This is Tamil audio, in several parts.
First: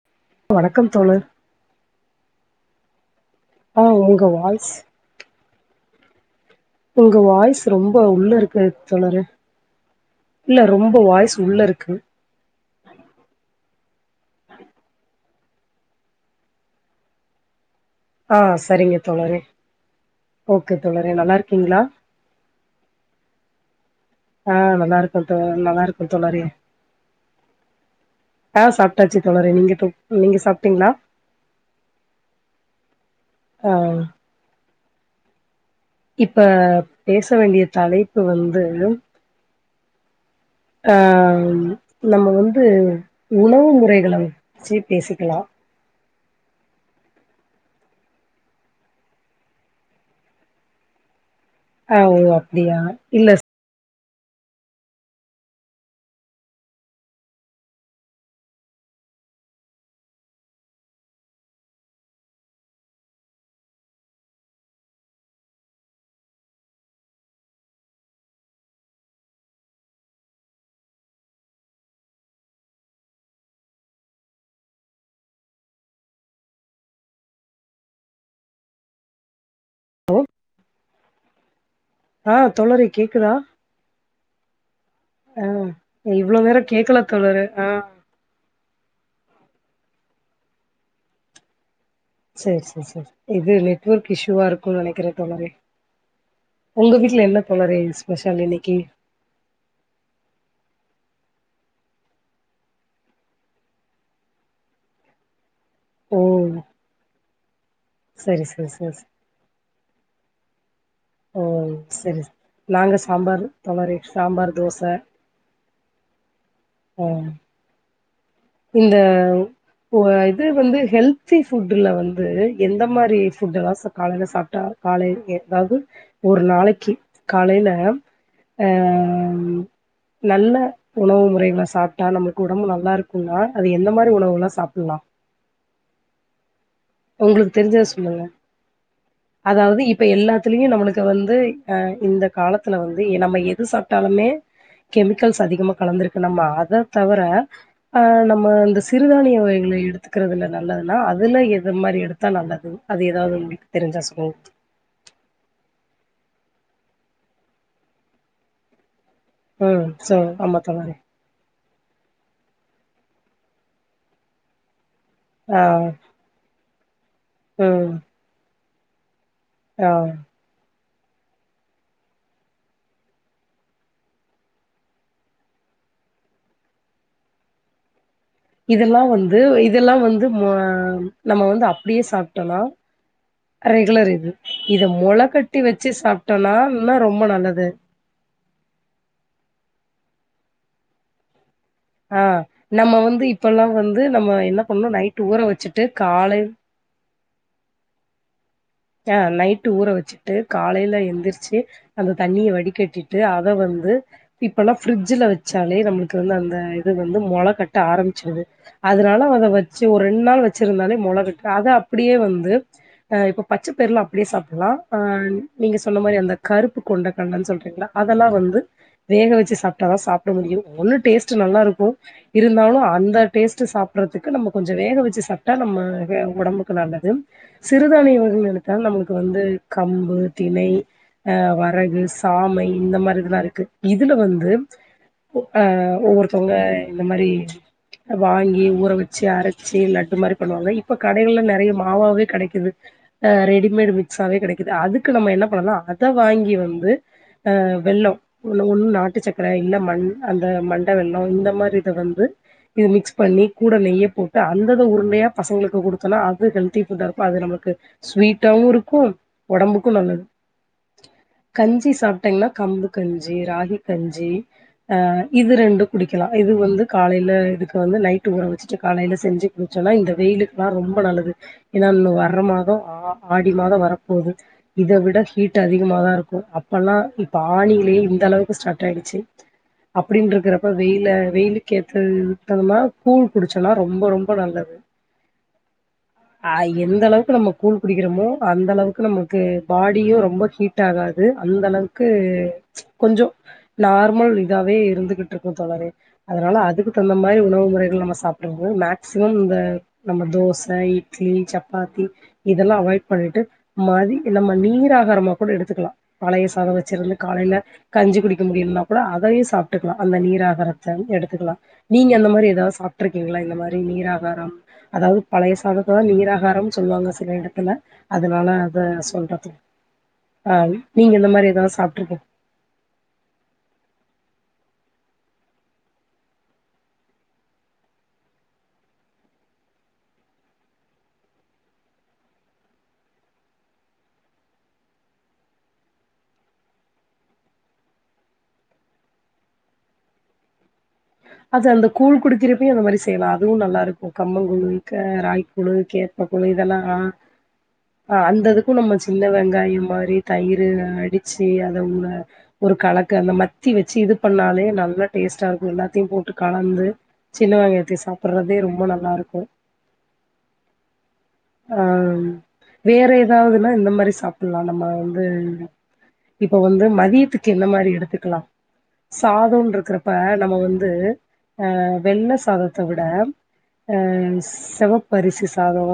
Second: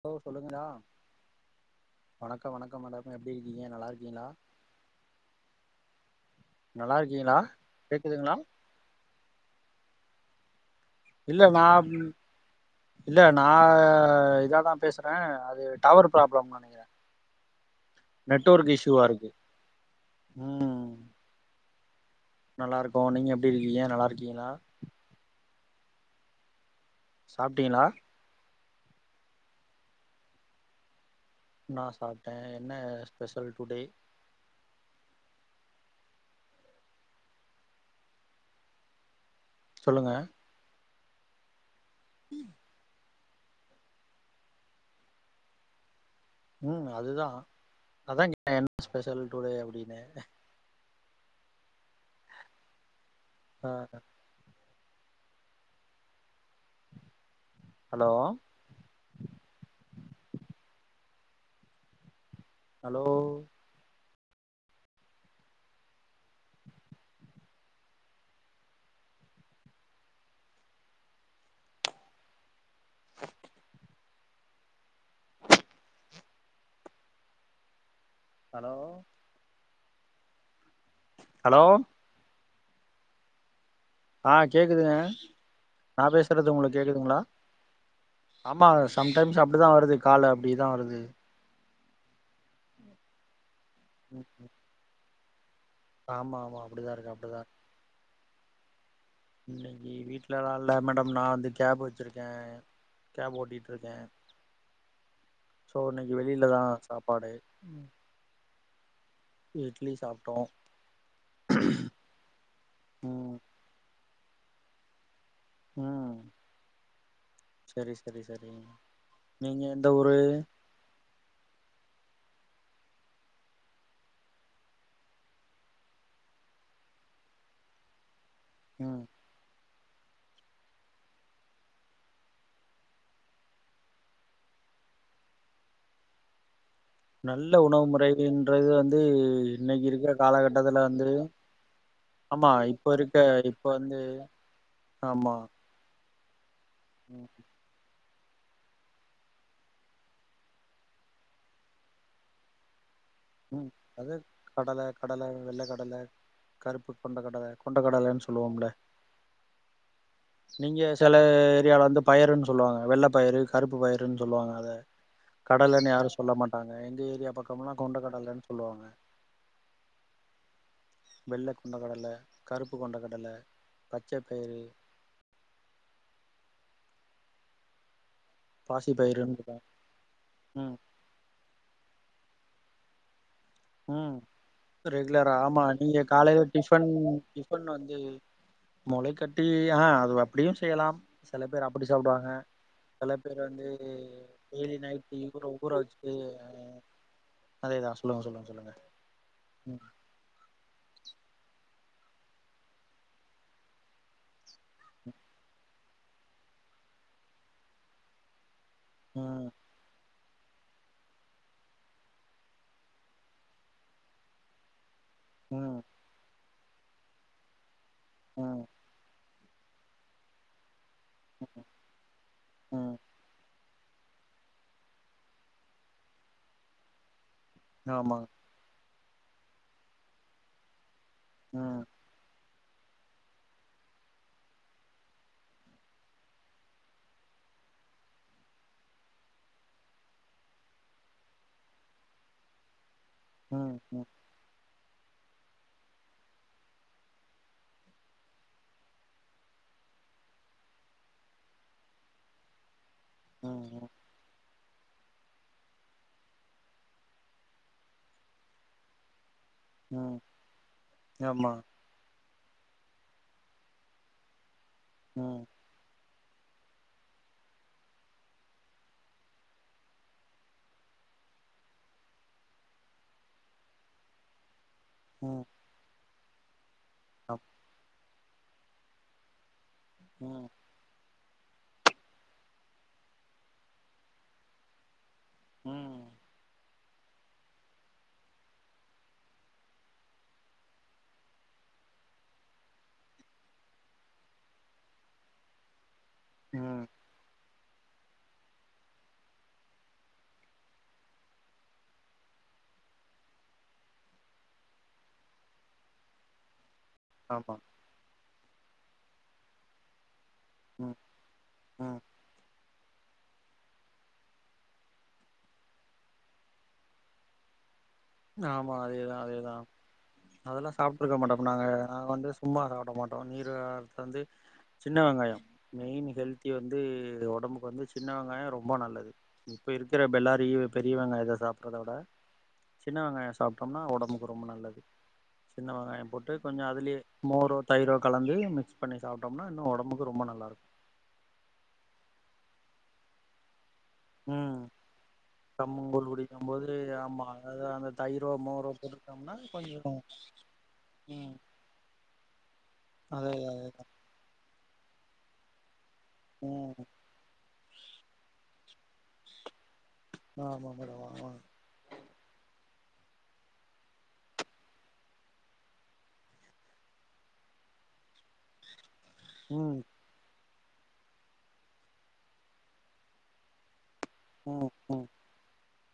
ஹலோ சொல்லுங்க்கா வணக்கம் தோழர் வணக் கா வணக்கம் மேடம் நீங்க எப்டி இருக்கீங்க ஆ நல்லா உங்க இருக்கீங்களா வாய்ஸ் நல்லா உங்க இருக்கீங்களா வாய்ஸ் ரொம்ப உள்ள கேக்குதுங்களா இருக்கு தோழரே இல்ல ரொம்ப வாய்ஸ் இல்ல உள்ள நா இருக்கு அப்டி இல்ல நா இதாதா பேசறே அ து டவர் ப்ராப்ளம்னு நெனைக்கிறே. ஆ நெட்வொர்க் சரிங்க இஷ்யூவா இருக்கு தோழரே ஓகே ம் தோழரே நல்லா இருக்கீங்களா நல்லா இருக்கோ நீங்க எப்டி இருக்கீங்க நல்லா இரு ஆ நல்லா இருக்க தோழா நல்லா இருக்கே தோழரே சாப்ட்டீங்களா ஆ சாப்ட்டாச்சு தோழரே நீங்க தொ நீங்க சாப்ட்டீங்களா நா சாப்ட்டே என்ன ஸ்பெஷல் ஆ டுடே இப்ப பேச வேண்டிய தலைப்பு வந்து சொல்லுங்க அம் நம்ம வந்து உணவு முறைகள வச்சு பேசிக்கலா ம் அதுதா அதா கேட்டே என்ன ஸ்பெஷல் டுடே அப்டின்னு ஆ ஓ அப்டியா இல்ல ஆ ஹலோ ஹலோ ஹலோ ஹலோ ஆ தோழரே கேக்குதா? ஆ கேக்குதுங்க ஆ நா இவ்ளோ பேசுறது நேரோ உங்களுக்கு கேக்கல கேக்குதுங்களா தோழரே ஆ ஆமா சம்டைம்ஸ் அப்டிதா வருது காலு அப்டிதா வருது சேரி சேரி சேரி சே இது நெ ட்வொர்க் இஷ்யூவா இருக்குன்னு நெனைக்கிறே தோழரே ஆமா ஆமா அப்டிதா உங்க இருக்கு வீட்ல என்ன தோழரே இது ஸ்பெஷ லு இன்னக்கி இன்னக்கி வீட்லல்லா இல்ல மேடம் நா வந்து கேப் வச்சிருக்கே கேப் ஓட்டிட்டு இருக்கே சோ இன்னக்கி வெளிலதா சாப்பாடு ம் செரி செரி செ செ ப்ட்டோ ஓம் செரிசெரி நாங்க ம் சாம்பார் தளரி சாம்பார் தோச உ ஆ செரி சே இந்த உவ ஊரு இது வந்து ஹெல்தி ஃபுட்ல வந் து எந்த மாரி ஃபுட் எல்லா காலைல சாப்ட்டா கால எதாவது ஒரு நாளைக்கு காலையில உ நல்ல உணவு முறைகள சாப்பிட்டா நமக்கு உடம்பு நல்லா இருக்கு குன்னா அது என்ன மாரி உணவுகலா சாப்பிட்லா நல்ல உங்களுக்கு தெரிஞ்சத உணவு சொல்லுங்க முறைன்றது வந்து அதாவது இன்னைக்கு இப்ப இருக்க எல்லாத்துலயு காலகட்டத்துல நம்மளுக்கு வந்து ஆ இந்த ஆமா காலத்துல இப்ப வந்து இருக்க நம்ம இப்ப எது வந்து சாப்பிட்டாலுமே ஆமா கெமிக்கல்ஸ் அதிகமா கலந்திருக்கு துன்னம்மா அத தவர ம் ஆ நம்ம இந்த சிறுதானிய வகைகள எடுத்துக்கறதுல நல்லதுன்னா அதுல எத் து மாரி எடுத்தா நல்லது உ தெரிஞ்சா அது சொல்லுங்க கடல கடல வெள்ள கடல கருப்பு கொண்ட கடல கொண்ட கடலன்னு சொல்லுவோம்ல உ சோ ஆமாத்தோழரே ரியா வந்து பயிருன்னு சொல்லுவாங்க வெள்ள பயிறு கருப்பு பயிறுன்னு சொல்லுவாங்க அத ஆ கடலன்னு யாரு சொல்ல மாட்டாங்க ஆந்து இய்யா பக்கமல்லா ம் கொண்ட கடலழனு ஆ வெள்ள கொண்ட கடல கருப்பு கொண்ட கடல பச்சப்பயிறு பாசி இதெல்லா வந்து பயிருன்னு இதெல்லா வந்து ம் ம வந்து அப்படியே சாப்ப டோனா உ ரெகுலரா கட்டி ஆமா வச்சு நீங்க காலையில சாப்ட்டோனா டிஃபன் இன்னு ரொம்ப நல்லது டிஃபன் வந்து முளை கட்டி அ அது அப்படியு செய்யலா சில பேர் அப் ப்டி ஆ சாப்பிடுவாங்க நம்ம சில பேர் இப்பல்லா வந்து நம்ம என்ன டெய்லி பண்ணோ நைட்டு ர ஊற வச்சுட்டு காலை அதேதா சொல்லுங்க சொல்லுங்க சொல்லுங்க ஆ நைட்டு ம் ஊற வச்சுட்டு காலையில எந்திரிச்சு அந்த தண்ணிய வடி கட்டிட்டு அத வந்து இப்பல்லா ஃப்ரிட்ஜ்ல வச்சாலே நம்மளுக்கு வந்து அந்த இது வந்து மொள கட்ட ஆரம்பிச்சிருது அதனால வத ம் வச்சி ஒரு ரெண்டு நாள் வ ச்சிருந்தாலே மொளகட்டு அத அப்பிடியே வந்து அ இப்ப பச்ச பயிர்லா அப்பிடியே சாப்பிலா ஆ நீங்க ம் சொன்ன மாரி அந்த கருப்பு கொண்டகடலன்னு சொல்லிகிறீங்களா அதெல்லா வந்து ம் வேக வச்சிஸ் சாப்ட்டாதா சாப்பிட முடியு ஒன்னுட் டேஸ்ட் நல்லா இருக்கு இருந்தாலு ம் அந்த டேஸ்ட் சாப் ற்றதுக்கு நம்ம கொஞ்ச வேக வச்சி சாப்பிட்டா நம்ம ஒடம்புக்கு நல்லது சிறுதானிய ஆமா வக ட்டாலு நமக்கு வந்து கம்பு திணை ஆ ம் வரகு சாமை இந்த மாரி இதெல்லா இருக்கு இதுல வந்து ஆ ஒவ்வொருத்தவங்க இந்த மாரி வாங்கி ஊற வச்சி அரைச்சி லட்டு மாரி பண்ணுவாங்க இப்ப கடைகள்ல நெறைய மாவாவே கெடைக்குது ஆ ம் ரெமேட் ம் மிக்ஸாவே கெடைக்குது அதுக் க்கு நம்ம என்ன பண்ணலா அத வாங்கி வந்து அ வெள்ளோ ஒன்னு ஒன்னு நாட்டு சக்கர இல்ல மண் அந்த மண்ட வெள்ளம் இந்த மாரி இத வந்து இது மிக்ஸ் பண்ணி கூட ம் நெய்ய போட்டு அந்த உருண்டையா பசங்களுக்கு குடுத்தன்னா அது ஹெல்தி ஃபுட்டா இருக்கு அது நமலுக்கு ஸ்வீட்டாவு இருக்கு ஒடம்புக்கு ம் ம் நல்லது ஆமா கஞ்சி சாப் டைம்ல கம்பு கஞ்சி ராகி கஞ்சி ஆ ம் இது ரெண்டு குடி க்கலா இது வந்து காலையில இதுக்கு வந்து நைட்டு் ஊற வச்சிட்டு காலையில செஞ்சி குடிச்சோன்னா இந்த வெயிலுக்குல்லா ரொம்ப நல்லது ஏன்னா இன்னு வர்ர மாதோ ஆ ஆடி மாதோ வரப்போது இத விட ம் ஹீட் அதிகமதா இருக் ம் அப் ப்பலா இப்ப ஆம் ஆணிலயே இந்த அளவுக்கு ஸ்டார்ட் ஆயிடிச்சி ம் அப்பிடின்ட்ருக்கறப்ப வெயில வெயிலுக்கு ஏத்த விட்டதுனா கூழ் குடிச்சன்னா ரொம்ப ரொம்ப நல்லது ம் ஆய் எந்த அளவுக்கு நம்ம கூழ் குடிக்கிறோமோ அந்த அளவுக்கு நமக்கு பாடியு ரொம்ப ஹீட் ஆகாது அந்த அளவுக்கு கொஞ்சோ நார்மல் இதாவே இருந்துகிட்டு இருக்கும் தொழரே அதனால ம் அதுக்கு தந்த மாரி உணவு [unintelligible] நம்ம சாப்பிட்ரது மேக்சிமம் இந்த நம்ம தோச இட்லி சப்பாத்தி இதெல்லா அவாய்ட் பண்ணிட்டு மதி நம்ம நீராகாரமா கூட எடுத்துக்கலா பழைய சாதோ வச் ச்சுருந்து ஆமா காலையில கஞ்சு குடிக் முடியலனா கூட அதையே சாப்பிட்டுக்கலா அந்த நீர் நீராகாரத்துல ம் இந்து எடுத்துக்கலா ம் நீங்க அந்த மாரி ஏதாவது சாப் இருக்கீங்களா இந்த மாரி நீராகாரம் அதாவது பழைய சாதத்து தா நீராகாரம்னு சொல்லுவாங்க சில இடத்துல அதனால ஆமா அத அதேதா சொல்றது. அதேதா ஆ அதெல்லா நீங்க சாப்பிட்ருக்க இந்த மாட்டோம் மாரி இப்ப நாங்க ஏதாவது நாங்க சாப்ட்ருக்கீங் வந்து சும்மா சாப்பிட மாட்டோ நீரா [unintelligible] வந்து சின்ன வெங்காயோ மெயின் ஹெல்தி வந்து உடம்புக்கு வந்து சின்ன வெங்காயம் ரொம்ப நல்லது இப்ப இருக்கிற பெல்லாரி பெரிய வெங்காயத்த சாப்படுறத விட சின்ன வெங்காயோ சாப்பிட்டோம்னா உடம்புக்கு ரொம்ப நல்லது சின்ன வெங்காயோ போட்டு கொஞ்ச அதுலேயே மோரோ தயிரோ கலந்து மிக்ஸ் பண்ணி சாப்பிட்டோம்னா இன்னு உடம்புக்கு ரொம்ப நல்லா இருக்கு அது அந்த கூழ் குடுக்கிறப்பையு அந்த மாரி செய்யலா அதுவு நல்லா இருக்கு கம்ம ம் குழு க ராகிகூழு கம்மங்கூழ் கேப்ப குழு குடிக்கும் போது இதெல்லா ஆமா அதாவது அந்த ஆ தயிரோ மோரோ அந்ததுக்கு நம்ம சின்ன போட்டுக்கிட்டோம்னா வெங்காய கொஞ்சோ மாரி தயிர ம் அடிச்சு அத உள்ள ஒரு கலக்கு அதே அந்த மத்தி அதேதா வச்சு இது பண்ணாலே நல்லா டேஸ்டா இருக்கு எல்லா தய்போட்டு ம் கலந்து சின்ன வெங்காயத்தையு சாப்பிடுறதே ரொம்ப ம்ப நல்லாருக்கு ஆ [unintelligible] ஆ வேற ஏதாவதுன்னா இந்த மாரி சாப்பிட்லா நம்ம வந்து இப்ப வந்து மதியத்துக்கு எந்த மாரி எடுத்துக்கலா சாதம்ன்உ ம் இருக்குறப்ப நம்ம வந் து ஆ வெள்ள சாதத்த விட அ ம் செவப் ம் பரிசி ச சாதோ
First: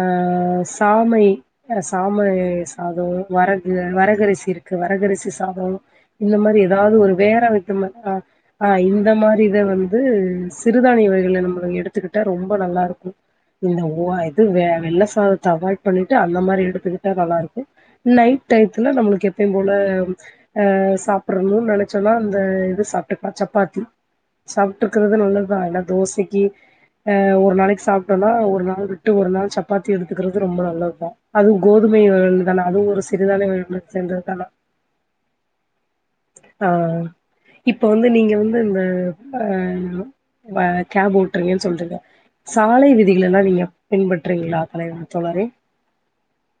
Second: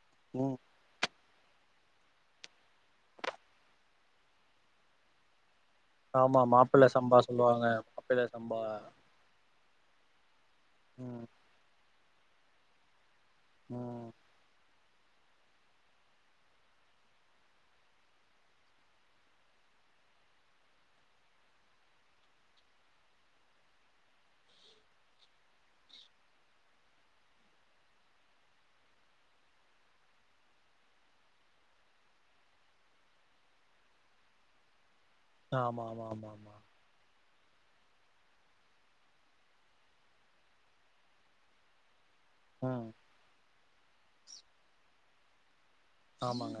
ஆ ம் சாமை சாமை சாதோ வரகு வரகரிசி இருக்கு வரகரிசி சாதோ இந்த ஆமா மாரி மாப்பிள்ள ஏதாவது ஒரு சம்பா வேற சொல்லுவாங்க வித்த மாரி ஆ மாப்பிள்ள சம்பா ஆ இந் பரி இத வந்து ம் சிறுதானியவகைகள நம்மள எடுத் த்துக்கிட்டா ரொம்ப நல்லா இருக்கு இந்த ஓ ம் இது வே வெள்ள சாதத்த அவாய்ட் பண்ணிட்டு அந்த மாரி எடுத்துக்கிட்டா நல்லா இருக்கு இ நைட்டயத்துல நம்மளுக்கு எப்பயு போல அ சாப்பிடணும்னு நனச்சோனா அந்த இது சாப்ட்டுகலா சப்பாத்தி சாப்ட்டு இருக்கறது நல்லதுதா ஏன்னா தோசைக்கி ஆ ஒரு நாளைக்கி சாப்ட்டோன்னா ஒரு நாள் விட்டு ஒரு நாள் சப்பாத்தி எடுத்துக்கிறது ரொம்ப நல்லதுதா அதுவு கோதுமை வகைதான அதுவு ஒரு சிறுதானிய வகைய சேந்ததுதா ஆனா ஆமா ஆமா ஆமா ஆமா இப்ப வந்து நீங்க வந்து இந்த ஆ ஆ ஆ கேப் ஓட்றீங்கன்னு சொல்றீங்க ம் சாலை விதிகள எல்லா நீங்க பின்பற்றுவீங்களா தலைவா தோழரே ஆமாங்க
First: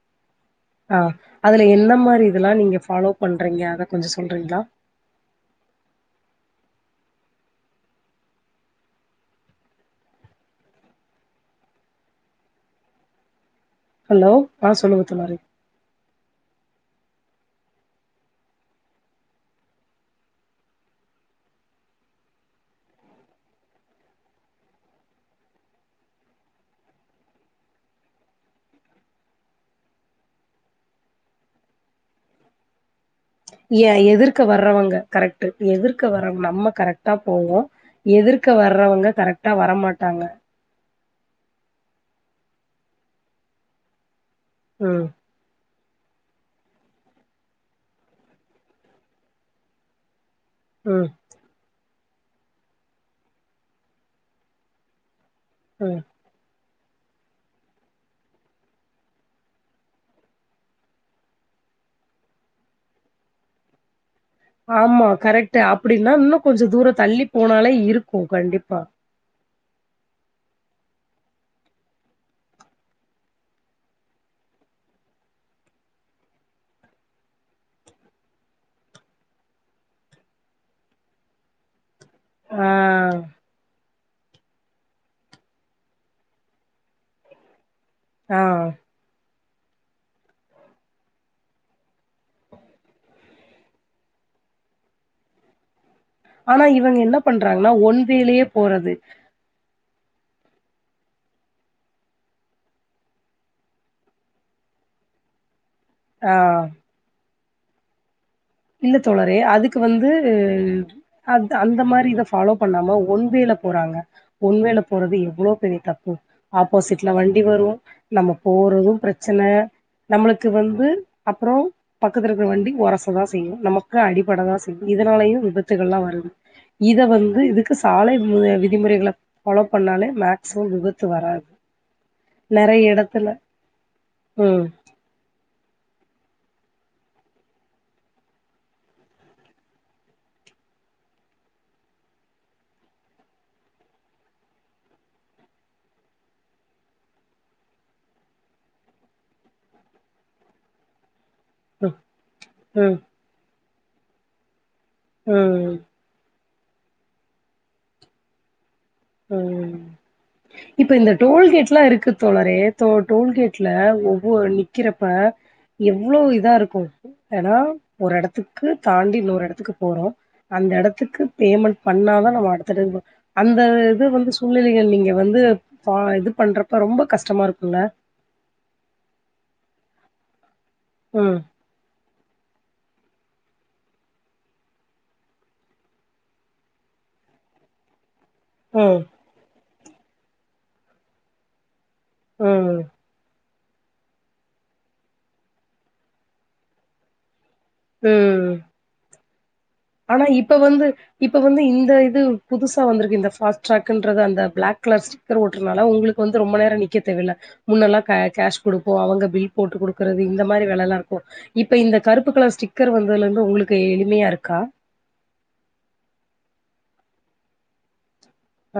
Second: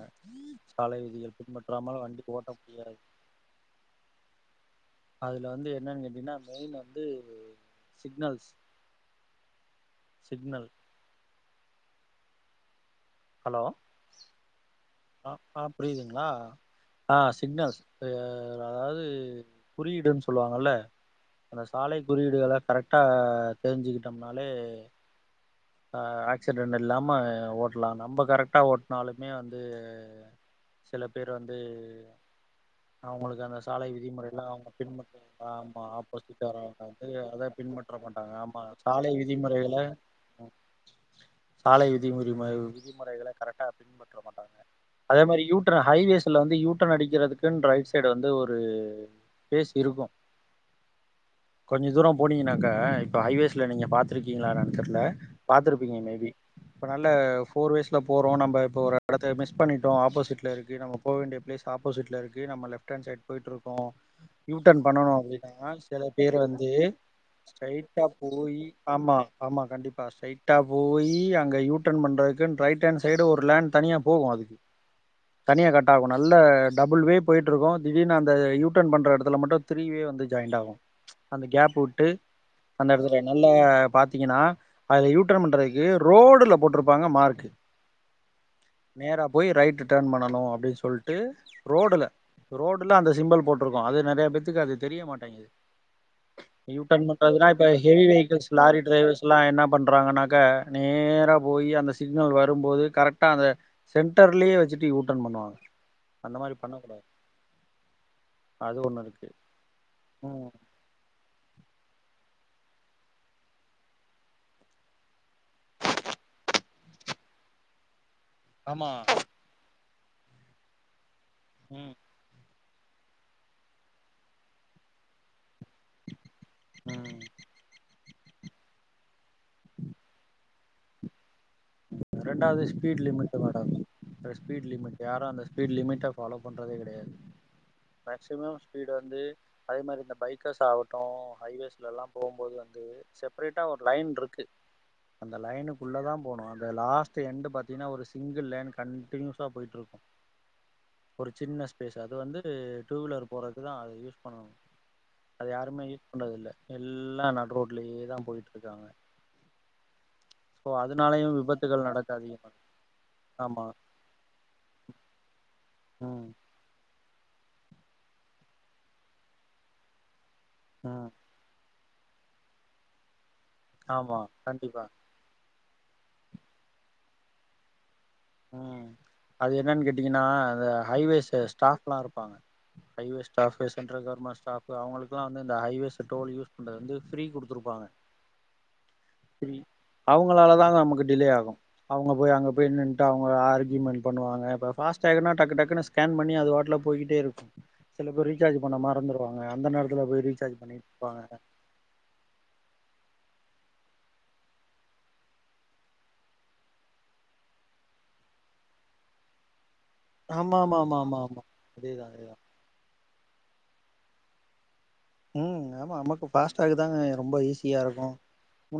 சாலை ஆ விதிகள் அதுல என்ன பின்பற்றாமல் வண்டி மாரி ஓட்ட இதெல்லா நீங்க முடியாது ஃபாலோ பண்றீங்க அத கொஞ்சோ சொல்றீங்களா அதுல வந்து என்னன்னு கேட்டீங்ன்னா மெயினா வந்து சிக்னல்ஸ் சிக்னல் ஹலோ ஹலோ ஆ சொல்லுங்க ஆ தோழரே ஆ் புரியுதுங்களா ஆ சிக்னல்ஸ் ஆ அதாவது குறியீடுன்னு சொல்லுவாங்கல்ல அந்த சாலை குறியீடுகள கரெக்டா தெரிஞ்சுக்கிட்டோம்னாலே ஆ ஆக்சிடென்ட் இல்லாம ஓட்லா நம்ம கரெக்டா ஓட்னாலுமே வந்து சில பேர் வந்து அவங்களுக்கு அந்த ஏ சாலை எதிர்க்க விதிமுறையல்லா அவங்க வர்றவங்க பின்பற்ற கரெக்ட்டு ஆமா எதிர்க்க வர்றவங்க ஆப்போசிகட் நம்ம வரவங்க வந்து கரெக்டா அத போவோ பின்பற்ற மாட்டாங்க எதிர்க்க ஆமா வர்றவங்க சாலை கரெக்டா விதிமுறைகள வரமாட்டாங்க அ சாலை விதி முறி ம விதிமுறைகள கரெக்டா பின்பற் ற மாட்டாங்க ம் அதே மாரி யூ ட்ர்னு ஹைவேஸ்ல வந்து யூ டர்னு அடிக்கிறதுக்குன் ரைட் சைடு வந்து ஒரு ஸ்பேஸ் இருக்கு ம் கொஞ்ச தூரோ போனீங்கன்னாக்கா இப்போ ஹைவேஸ்ல நீங்க பாத்துருக்கீங்களா என்னானு தெர்ல பாத்துருப்பீங்க ம் மேபி இப்ப நல்ல ஃபோர் வேஸ்ல போறோ நம்ப இப்ப ஒரு எடத்த மிஸ் பண்ணிட்டோ ஆப்போசிட்ல இருக்கு நம்ம போக வேண்டிய ஆப்போசிட்ல இருக்கு நம்ம லெஃப்ட் ஹேண்ட் சைடு போயிட்ருக்கோ யூ டர்ன் ஆமா பண்ணனு கரெக்ட்டு அப்பிடின்னா சில அப்டின்னா பேர் இன்னு கொஞ்ச வந்து தூர தள்ளி போனாலே ஸ்ட்ரைட்டா இருக்கு போயி கண்டிப்பா ஆமா ஆமா கண்டிப்பா ஸ்ட்ரெய்ட் டா போயி அங்க யூ டர்ன் பண்றதுக்குன்னு ரைட் ஹேண்ட் சைடு ஒரு லேன் தனியா போகு அதுக்கு. தனியா கட் ஆகு. நல்ல டபுள் வே போய்ட்ருக்கு திடீர்னு அந்த யூ டர்ன் பண்ற எடத்துல மட்டு த்ரீ வே வந்து ஜாய்ண்ட் ஆகு அந்த கேப்பு வி ட்டு ஆ அந்த எடத்துல நல்லா பாத் தீங்கன்னா அதுல யூ டர்ன் பண்றக்கு ரோடுல போட்டுருப்பாங்க மார்க்கு ஆ போயி ரைட்டு டேர்ன் பண்ணணு அப்டி சொல்ட்டு ரோடுல ரோடுல அந்த சிம்பல் போட்ருக்கு அது நெறைய பேத்துக்கு அது தெரிய மாட்டேங்குது. ஆனா யூ இவங்க டர்ன் என்ன பண்றதுனா இப்ப பண்றாங்கன்னா ஒன் ஹெவி வேலயே வெஹிக்கில்ஸ் லாரி போறது டிரைவர்ஸல்லா என்ன பண்றாங்கன்னா க்கா நேரா போயி அந்த சிக்னல் வரும்போது கரெக்டா அந்த சென்டர்லயே வச்சுட்டு யூ டர்ன் பண்ணுவாங்க அந்த மாரி ஆ பண்ணக் கூடாது இல்ல தோழரே அதுக்கு வந்து ம் அதா அது அந்த மாரி இத ஃபாலோ பண்ணாம ஒன் வேல போறாங்க ஒன் வேல போறது எவ்ளோ பெரிய தப்பு ஆப்போசிட்ல வண்டி வரு நம்ம போறது ஆமா பிரச்சன நம்மளுக்கு வந்து அப்புறோ ம் பக்கத்தில இருக்கற வண்டி ஒரசதாஸ் தெய்யு நமக்கு அடிப்படதா செய்யு இதனாலயு விபத் த்துகலா வருது இத ம் வந்து இதுக்கு சாலை ம்மு விதிமுறைகள ஃபாலோ பண்ணாலே மேக்சிமம் விபத்து வராது ரெண்டாவது நெறைய ஸ்பீடு எடத்துல லமிட் மேடம் ம் ஸ்பீ்டு லிமிட் யாரு அந்த ஸ்பீடு லிமிட்டா ஃபாலோ பண்டறதே கெடையாது மேக்சிமம் ஸ்பீடு வந்து அதே மாரி இந்த பைக்கர்ஸ் ஆவுட்டு ஹைவேஸ்லலா போகுபோது வந்து செப்பரேட்டா ஒரு லைன் இருக்கு அந்த லைனுக்குள்ளதா போணு அந் லாஸ்ட் எண்ட் பாத்தீங்கன்னா ஒரு சிங்கிள் லேன் கண்டடினியூஸா போயிட்டு இருக்கு ஒரு சின்ன ஸ்பேஸ் ம் அது வந்து ம் டூவீலர் போற இதுதா அது யூஸ் பண்ணனு அது ம் யாருமே யூஸ் பண்டறது இல்ல எல்லா நடுரோட்லியேதா போயிட்டு இருக்காங்க ம் சோ இப்ப இந்த அதனாலயு டோல்கேட்ல்லா விபத்துகள் இருக்கு நடக்கு அதிகமா தோழரே தோ ஆமா டோல்கேட்ல ஒவ்வொ நிக்கிறப்ப எவ்ளோ ம் இதா இருக்கு ஏன்னா ஒரு எடத்துக்கு தாண்டி இன்னொரு எடத்துக்கு போறோ அந்த ம் எடத்துக்கு பேமெண்ட் பண்ணாதா நம்ம அடுத்தட்ப அந்த இது ஆமா வந்து சூழ்நிலைங்க கண்டிப்பா நீங்க வந்து சா இது பண்றப்ப ரொம்ப கஷ்டமா இருக்குல்ல அ அது என்னான் கேட்டீங்கன்னா ந்த ஹைவேஸ் ம் ஸ்டாப்ல்லா இருப்பாங்க highways staff central government staff அவுங்களுக்கெல்லா வந்து இந்த ஹவேஸ் டோல் யூஸ் பண்றது வந்து ஃபிரீ குடுருப்பாங்க ம் அவுங்களாலதா நமக்கு டிலே ஆகு அவுங்க போய் அங்க போய் ம் நின் அவுங்க ஆர்கியுமெண் பண்ணுவாங்க இப்ப ஃபாஸ்ட்டிராக் டக்கு டக்குனு ஸ்கேன் பண்ணி அது ரோட்ல போயிகிட்டே இருக்கு சில பேர் ம் ரீசார்ஜ் பண்ண மறந்துருவாங் ஆனா இப்ப வந்து இப்ப வந்து இந்த இது புதுசா வந்திருக்கு இந்த ஃபாஸ் டிராக்ன்றது அந்த பிளாக் கலர் ஸ்டிக்கர் ஓட்டுருனால உங்களுக்கு வந்து ரொம்ப நேரோ நிக்க தேவையில்ல முன்னெல்லா க கேஷ் குடுப்போ அவுங்க பில் போட்டு குடுக்கறது இந்த ஆமா மாரி ஆமா ஆமா வேலல்லா இருக்கு ஆமா ஆமா இப்ப இந்த அதேதா கருப்பு அதேதா கலர் ஸ்டிக்கர் வந்து ந்ததுலந்து உங்களுக்கு எளிமையா இருக்கா உ ஆமா நமக்கு ஃபாஸ்ட்டாக தாங்க ரொம்ப ஈஸியா இருக்கு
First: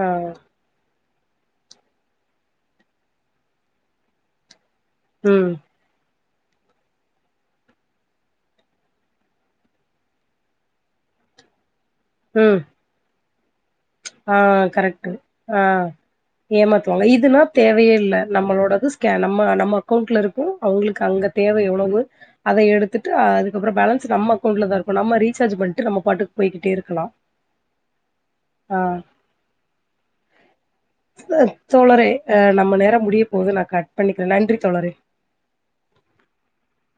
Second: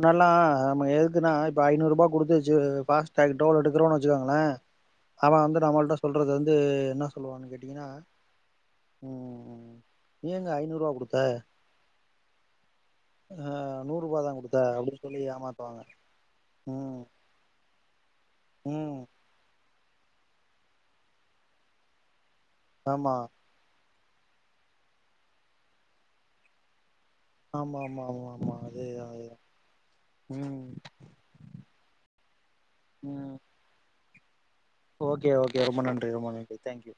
ஆ நம்ம எது த்னா இப்ப ஐநூறுபா குடுத்துச்சு ஃபாஸ்டேக் டோல் எடுக்கறோனு வச்சுக்கங்கள அவ ம் வந்து நமள்ட்ட சொல் சொலது வந்து என்ன சொல்லுவான்னு கேட்டீங்கன்னா நீங்க ஐநூறு ரூபா குடுத் க உ ரூபா ஆ தான் குடுத்த அப்டின்னு கரெக்ட் சொல்லி ஆ ஏமாத்துவாங்க ம் ஏமாத்துவாங்க இதுன்னா தேவைய இல்ல நம்மளோட ம் ஸ்கேன் நம்ம நம்ம அக்கவுண்ட்ல இருக்கு அவங்களுக்கு அங்க தேவ எவ்வளவு அத எடுத்துட்டு ஆமா அதுக்கப்புறோ பேலன்ஸ் நம்ம அவுண்ட்ல தா இருக்கு நம்ம ரீசார்ஜ் பன்ட்டு நம் பாட்டுக்கு போயிக்ட்டே இருக் கலா ஆமா ஆமா ஆமா ஆமா அதேதா அதேதா உ ச தோழரே அ நம்ம நேரம் முடிய ம் போது நா கட் பண்ணிக்கிறே நன்றி தோழரே ஓகே ஓகே ரொம்ப நன்றி ரொம்ப நன்றி தேங்க்யூ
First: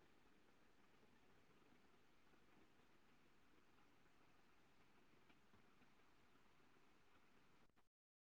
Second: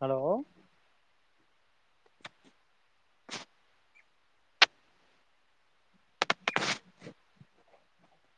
ஹலோ